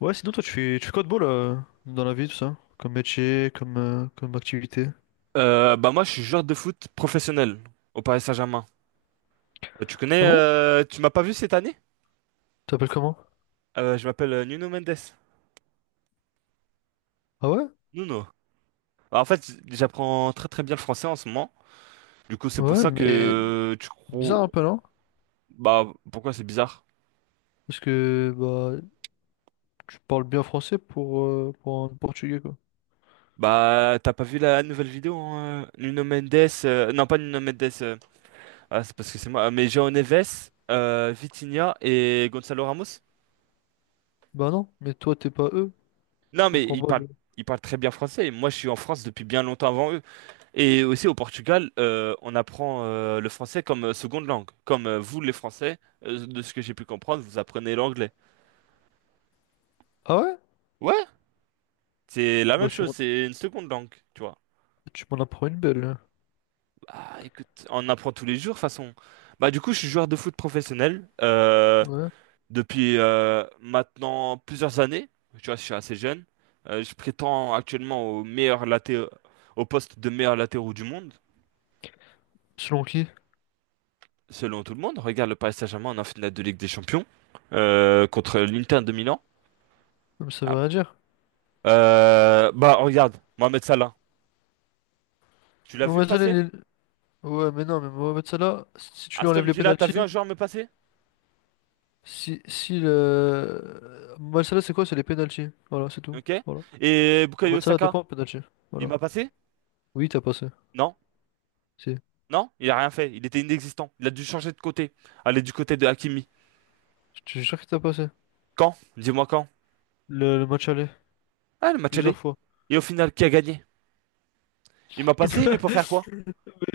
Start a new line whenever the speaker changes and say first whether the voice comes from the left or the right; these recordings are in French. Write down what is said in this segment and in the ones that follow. left: Ouais, sinon toi tu fais quoi de beau là dans la vie tout ça? Comme métier, comme comme activité.
right: Bah moi, je suis joueur de foot professionnel au Paris Saint-Germain. Tu connais,
left: Ah bon?
right: tu m'as pas vu cette année?
left: T'appelles comment?
right: Je m'appelle Nuno Mendes.
left: Ah ouais?
right: Nuno. Bah, en fait, j'apprends très très bien le français en ce moment. Du coup, c'est pour
left: Ouais,
right: ça que
left: mais
right: tu crois.
left: bizarre un peu non?
right: Bah, pourquoi c'est bizarre?
left: Parce que bah tu parles bien français pour un portugais quoi.
right: Bah, t'as pas vu la nouvelle vidéo, hein, Nuno Mendes. Non, pas Nuno Mendes. Euh, ah, c'est parce que c'est moi. Mais João Neves, Vitinha et Gonzalo Ramos.
left: Bah non, mais toi t'es pas eux, je
right: Non, mais
left: comprends pas le-
right: ils parlent très bien français. Moi, je suis en France depuis bien longtemps avant eux. Et aussi au Portugal, on apprend le français comme seconde langue. Comme vous, les Français, de ce que j'ai pu comprendre, vous apprenez l'anglais.
left: Ah ouais?
right: Ouais, c'est la
left: Bah
right: même
left: tu
right: chose,
left: m'en
right: c'est une seconde langue, tu vois.
left: tu m'en apprends une belle là.
right: Bah écoute, on apprend tous les jours, de toute façon. Bah du coup, je suis joueur de foot professionnel
left: Ouais.
right: depuis maintenant plusieurs années. Tu vois, je suis assez jeune. Je prétends actuellement au au poste de meilleur latéraux du monde.
left: Selon qui?
right: Selon tout le monde, regarde le Paris Saint-Germain en finale de Ligue des Champions contre l'Inter de Milan.
left: Mais ça
right: Ah.
left: veut rien dire.
right: Bah regarde, Mohamed Salah, tu l'as
left: Non,
right: vu me
left: mais ça,
right: passer?
left: les- Ouais, mais non, mais Mohamed Salah, si tu lui enlèves
right: Aston
left: les
right: Villa, t'as
left: pénaltys,
right: vu un joueur me passer?
left: si si le Mohamed Salah c'est quoi? C'est les pénaltys. Voilà, c'est tout.
right: Ok.
left: Voilà.
right: Et
left: Le
right: Bukayo
left: match aller à deux
right: Saka,
left: points, penalty.
right: il
left: Voilà.
right: m'a passé?
left: Oui, t'as passé.
right: Non?
left: Si.
right: Non? Il a rien fait. Il était inexistant. Il a dû changer de côté. Aller du côté de Hakimi.
left: Je suis sûr que t'as passé.
right: Quand? Dis-moi quand?
left: Le match aller.
right: Ah, le match
left: Plusieurs
right: allé.
left: fois.
right: Et au final, qui a gagné? Il m'a passé, mais pour faire quoi?
left: Mais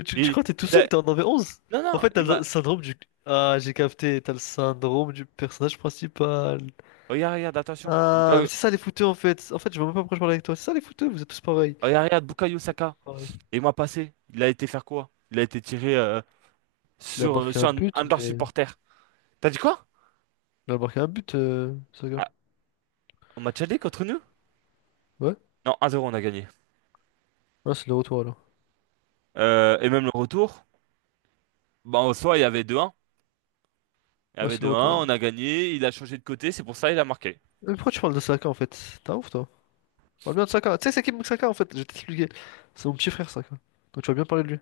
left: tu
right: Il,
left: crois que t'es tout
right: il
left: seul,
right: a...
left: t'en avais onze.
right: Non,
left: En
right: non,
left: fait, t'as
right: il
left: le
right: m'a...
left: syndrome du... Ah, j'ai capté, t'as le syndrome du personnage principal.
right: Regarde, regarde, attention.
left: Ah, mais
right: Bukayo...
left: c'est ça les fouteux en fait. En fait, je vois même pas pourquoi je parle avec toi. C'est ça les fouteux, vous êtes tous pareils.
right: Regarde, regarde, Bukayo Saka.
left: Pareil.
right: Et moi passé, il a été faire quoi? Il a été tiré
left: Il a
right: sur,
left: marqué un
right: sur un
left: but,
right: de leurs
left: mais.
right: supporters. T'as dit quoi?
left: Il a marqué un but, Saka.
right: Ah, on match aller contre nous?
left: Ouais?
right: Non, 1-0, on a gagné.
left: Ah, c'est le retour alors.
right: Et même le retour, bah, en soi, il y avait 2-1. Il y
left: Ouais,
right: avait
left: c'est le retour,
right: 2-1,
left: ouais.
right: on a gagné, il a changé de côté, c'est pour ça il a marqué.
left: Mais pourquoi tu parles de Saka en fait? T'as ouf toi. On parle bien de Saka. Tu sais, c'est qui Bukayo Saka en fait? Je vais t'expliquer. C'est mon petit frère Saka. Donc tu vas bien parler de lui. Moi,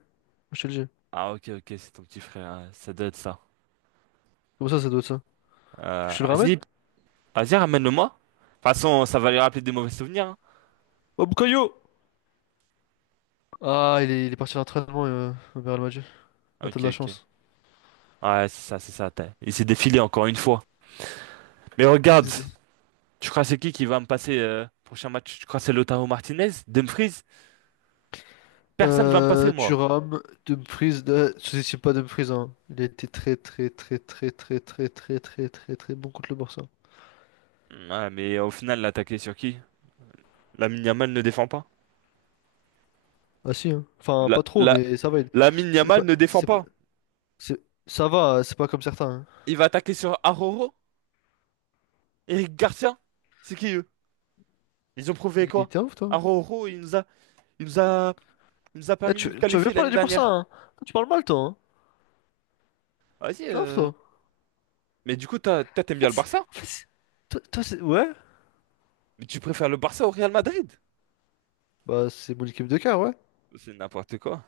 left: je te le dis.
right: Ah, ok, ok, c'est ton petit frère, hein, ça doit être ça.
left: Comment ça, ça doit être ça? Tu veux que je te le ramène?
right: Vas-y, vas-y, ramène-le-moi. De toute façon, ça va lui rappeler des mauvais souvenirs, hein.
left: Oh, Bukayo! Ah, il est parti à l'entraînement au Real Madrid. Ah, t'as
right: Ok,
left: de la
right: ok.
left: chance.
right: Ouais, c'est ça, c'est ça. T'as- il s'est défilé encore une fois. Mais regarde!
left: SD.
right: Tu crois c'est qui va me passer prochain match? Tu crois c'est Lautaro Martinez? Dumfries? Personne va me passer moi.
left: Thuram, Dumfries, sous-estime pas Dumfries, hein. Il a été très très très très très très très très très très bon contre le Barça.
right: Ouais, mais au final, l'attaquer sur qui? Lamine Yamal ne défend pas.
left: Ah si, hein. Enfin,
right: La,
left: pas trop,
right: la,
left: mais ça va.
right: Lamine
left: C'est
right: Yamal
left: pas,
right: ne défend
left: c'est pas-
right: pas.
left: c'est- ça va, c'est pas comme certains, hein.
right: Il va attaquer sur Aroro? Eric Garcia? C'est qui eux? Ils ont prouvé
left: Il
right: quoi?
left: était ouf, toi.
right: Aroro, il nous a, il nous a
left: Eh,
right: permis de nous
left: tu vas
right: qualifier
left: bien parler
right: l'année
left: du Barça,
right: dernière.
left: hein. Tu parles mal, toi, hein.
right: Vas-y.
left: Non,
right: euh,
left: toi.
right: Mais du coup, t'as- toi,
left: En
right: t'aimes bien
left: fait,
right: le
left: c'est-
right: Barça?
left: en fait, c'est- ouais,
right: Mais tu préfères le Barça au Real Madrid?
left: bah c'est mon équipe de cœur, ouais.
right: C'est n'importe quoi.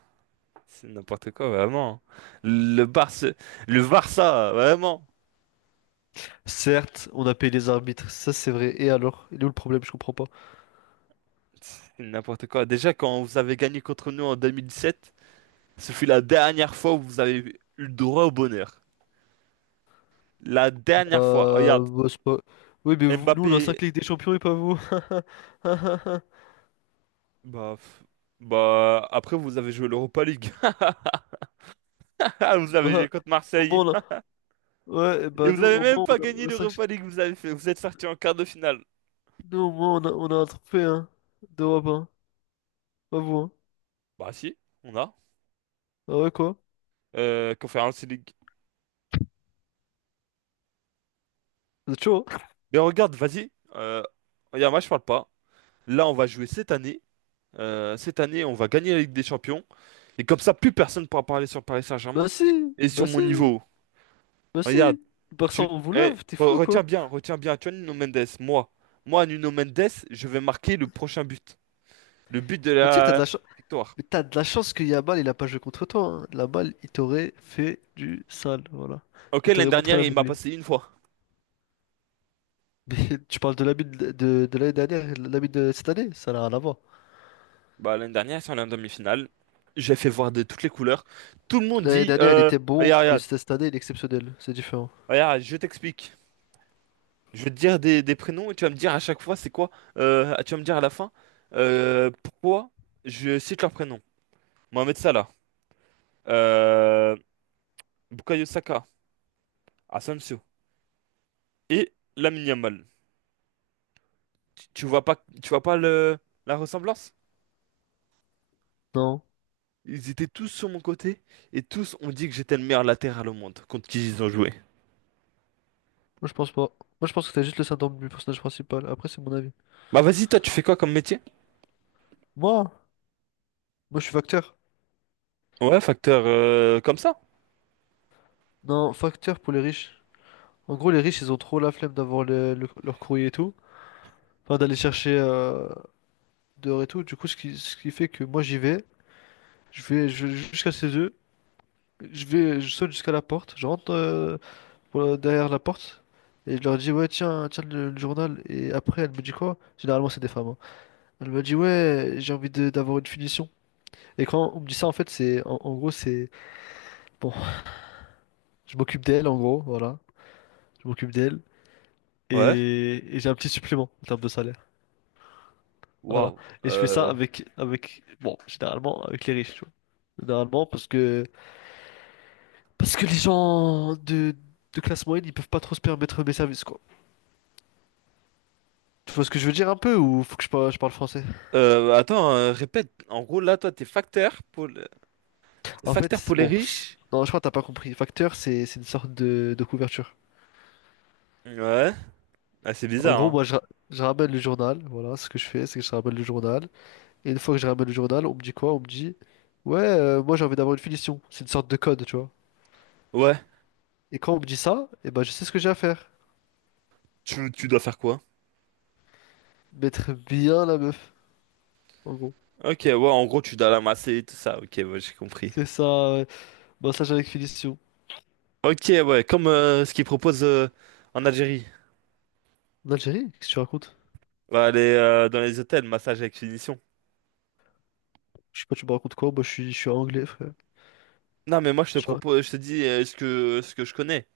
right: C'est n'importe quoi, vraiment. Le Barça, le Barça, vraiment.
left: Certes, on a payé les arbitres, ça c'est vrai. Et alors? Il est où le problème? Je comprends pas.
right: C'est n'importe quoi. Déjà, quand vous avez gagné contre nous en 2017, ce fut la dernière fois où vous avez eu le droit au bonheur. La dernière fois. Oh, regarde,
left: Bah, c'est pas... Oui, mais nous on a
right: Mbappé,
left: 5 Ligues des Champions et pas vous.
right: bah, pff, bah, après vous avez joué l'Europa League. Ah, vous avez
left: Bah,
right: joué contre
left: au
right: Marseille.
left: moins on a... Ouais,
right: Et
left: bah
right: vous
left: nous
right: avez
left: au
right: même
left: moins
right: pas gagné
left: on a 5...
right: l'Europa League. Vous avez fait, vous êtes sorti en quart de finale.
left: Nous au moins on a un trophée, hein, d'Europe, hein. Pas vous, hein.
right: Bah si, on a.
left: Ah ouais, quoi?
right: Conference League.
left: Vous êtes chaud, hein?
right: Mais regarde, vas-y. Regarde, moi je parle pas. Là, on va jouer cette année. Cette année, on va gagner la Ligue des Champions. Et comme ça, plus personne ne pourra parler sur Paris
left: Bah
right: Saint-Germain
left: si,
right: et sur
left: bah si,
right: mon niveau.
left: bah
right: Regarde,
left: si. Barça,
right: tu...
left: on vous
right: eh,
left: lave, t'es fou, quoi.
right: retiens bien, retiens bien. Tu vois, Nuno Mendes, moi. Moi, Nuno Mendes, je vais marquer le prochain but. Le but de
left: Mais tu sais que t'as de
right: la
left: la chance.
right: victoire.
left: Mais t'as de la chance que Yamal, il a pas joué contre toi. Hein. Yamal, il t'aurait fait du sale, voilà.
right: Ok,
left: Il
right: l'année
left: t'aurait montré
right: dernière,
left: la
right: il m'a
left: verrouille.
right: passé une fois.
left: Mais tu parles de l'ami de l'année dernière, l'ami de cette année, ça n'a rien à voir.
right: Bah, l'année dernière, sur la demi-finale, j'ai fait voir de toutes les couleurs. Tout le monde
left: L'année
right: dit,
left: dernière, il était bon,
right: regarde,
left: mais
right: regarde,
left: cette année, il est exceptionnel. C'est différent.
right: regarde, je t'explique. Je vais te dire des prénoms et tu vas me dire à chaque fois c'est quoi. Tu vas me dire à la fin pourquoi je cite leurs prénoms. Mohamed Salah, euh, Bukayo Saka, Asensio et Lamine Yamal. Tu vois pas, tu vois pas le, la ressemblance?
left: Non,
right: Ils étaient tous sur mon côté et tous ont dit que j'étais le meilleur latéral au monde contre qui ils ont joué.
left: moi je pense pas. Moi je pense que t'as juste le syndrome du personnage principal. Après, c'est mon avis.
right: Bah vas-y, toi tu fais quoi comme métier?
left: Moi, moi je suis facteur.
right: Ouais, facteur comme ça.
left: Non, facteur pour les riches. En gros, les riches, ils ont trop la flemme d'avoir leur courrier et tout. Enfin, d'aller chercher dehors et tout. Du coup, ce qui fait que moi j'y vais. Je vais jusqu'à chez eux. Je vais, je saute jusqu'à la porte. Je rentre pour derrière la porte. Et je leur dis, ouais, tiens le journal. Et après, elle me dit quoi? Généralement, c'est des femmes, hein. Elle me dit, ouais, d'avoir une finition. Et quand on me dit ça, en fait, en gros, bon, je m'occupe d'elle, en gros, voilà. Je m'occupe d'elle.
right: Ouais.
left: Et j'ai un petit supplément en termes de salaire. Voilà.
right: Waouh.
left: Et je fais ça
right: Euh,
left: bon, généralement, avec les riches, tu vois. Généralement, parce que parce que les gens de classe moyenne, ils peuvent pas trop se permettre mes services, quoi. Tu vois ce que je veux dire un peu ou faut que je, je parle français?
right: répète. En gros là, toi t'es facteur pour facteur pour les
left: Bon,
right: riches?
left: non, je crois que t'as pas compris. Facteur, c'est une sorte de couverture.
right: Ouais. Ah, c'est
left: En
right: bizarre,
left: gros,
right: hein.
left: moi, je ramène le journal. Voilà, ce que je fais, c'est que je ramène le journal. Et une fois que je ramène le journal, on me dit quoi? On me dit, ouais, moi, j'ai envie d'avoir une finition. C'est une sorte de code, tu vois.
right: Ouais.
left: Et quand on me dit ça, eh ben, je sais ce que j'ai à faire.
right: Tu dois faire quoi?
left: Mettre bien la meuf, en gros.
right: Ok, ouais, en gros, tu dois l'amasser et tout ça. Ok, ouais, j'ai compris.
left: C'est ça, ouais. Massage avec finition.
right: Ok, ouais, comme ce qu'ils proposent en Algérie.
left: En Algérie, qu'est-ce que tu racontes?
right: Va aller dans les hôtels, massage avec finition.
left: Je sais pas, tu me racontes quoi? Moi, je suis anglais, frère.
right: Non, mais moi, je te
left: Je
right: propose, je te dis ce que je connais.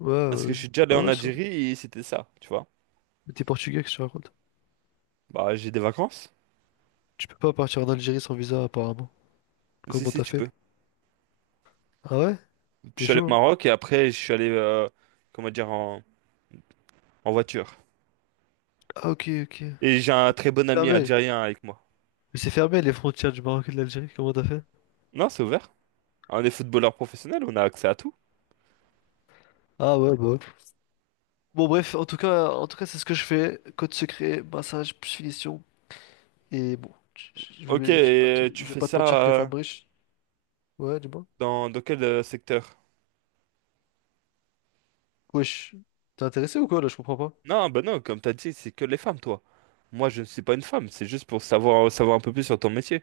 left: ouais,
right: Parce que je suis déjà allé
left: ah
right: en
left: ouais, ça.
right: Algérie et c'était ça, tu vois.
left: Mais t'es portugais, qu'est-ce que tu racontes?
right: Bah, j'ai des vacances.
left: Tu peux pas partir en Algérie sans visa, apparemment.
right: Si,
left: Comment
right: si,
left: t'as
right: tu peux.
left: fait? Ah ouais?
right: Je
left: T'es
right: suis allé
left: chaud,
right: au
left: hein?
right: Maroc et après, je suis allé, comment dire, en, en voiture.
left: Ah, ok, ok.
right: Et j'ai un très bon ami
left: Fermé.
right: algérien avec moi.
left: Mais c'est fermé, les frontières du Maroc et de l'Algérie. Comment t'as fait?
right: Non, c'est ouvert. On est footballeur professionnel, on a accès à tout.
left: Ah ouais, bah ouais. Bon, bref, en tout cas, c'est ce que je fais. Code secret, massage, plus finition. Et bon,
right: Ok, et tu
left: je vais
right: fais
left: pas te mentir
right: ça
left: que les femmes riches. Ouais, dis-moi.
right: dans, dans quel secteur?
left: Wesh, t'es intéressé ou quoi, là? Je comprends pas.
right: Non, bah non, comme t'as dit, c'est que les femmes, toi. Moi, je ne suis pas une femme, c'est juste pour savoir, savoir un peu plus sur ton métier.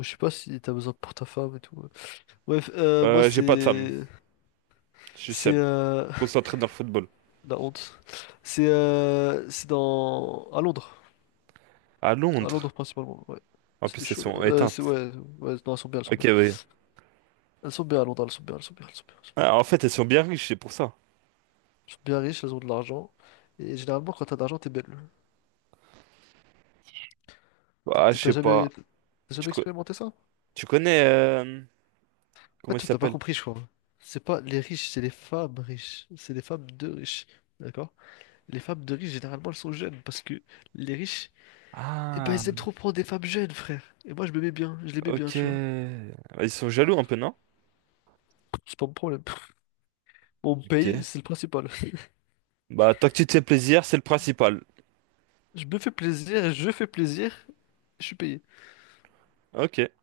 left: Je sais pas si t'as besoin pour ta femme et tout, ouais. Ouais, moi
right: J'ai pas de femme, je suis
left: c'est
right: seul, concentré dans le football.
left: la honte. C'est dans
right: À
left: à
right: Londres.
left: Londres principalement. Ouais,
right: En
left: c'est
right: plus,
left: des
right: elles
left: chaudes.
right: sont
left: C'est
right: éteintes.
left: ouais, ouais, non, elles sont bien, elles sont
right: Ok,
left: bien.
right: oui.
left: Elles sont bien à Londres, elles sont bien, elles sont bien, elles sont bien.
right: Ah, en fait, elles sont bien riches, c'est pour ça.
left: Elles sont bien riches, elles ont de l'argent. Et généralement, quand t'as de l'argent, t'es belle. T'as
right: Bah,
left: t'as-
right: je
left: t'as
right: sais
left: jamais
right: pas.
left: t'as
right: Tu,
left: jamais expérimenté ça?
right: tu connais...
left: Ah,
right: comment ils
left: tu t'as pas
right: s'appellent?
left: compris, je crois. C'est pas les riches, c'est les femmes riches. C'est les femmes de riches, d'accord? Les femmes de riches, généralement, elles sont jeunes parce que les riches et bah,
right: Ah,
left: ils aiment trop prendre des femmes jeunes, frère. Et moi, je me mets bien, je les mets bien,
right: ok.
left: tu vois.
right: Ils sont jaloux un peu, non?
left: C'est pas mon problème. On me paye,
right: Ok.
left: c'est le principal.
right: Bah, tant que tu te fais plaisir, c'est le principal.
left: Je me fais plaisir, je suis payé.
right: Ok,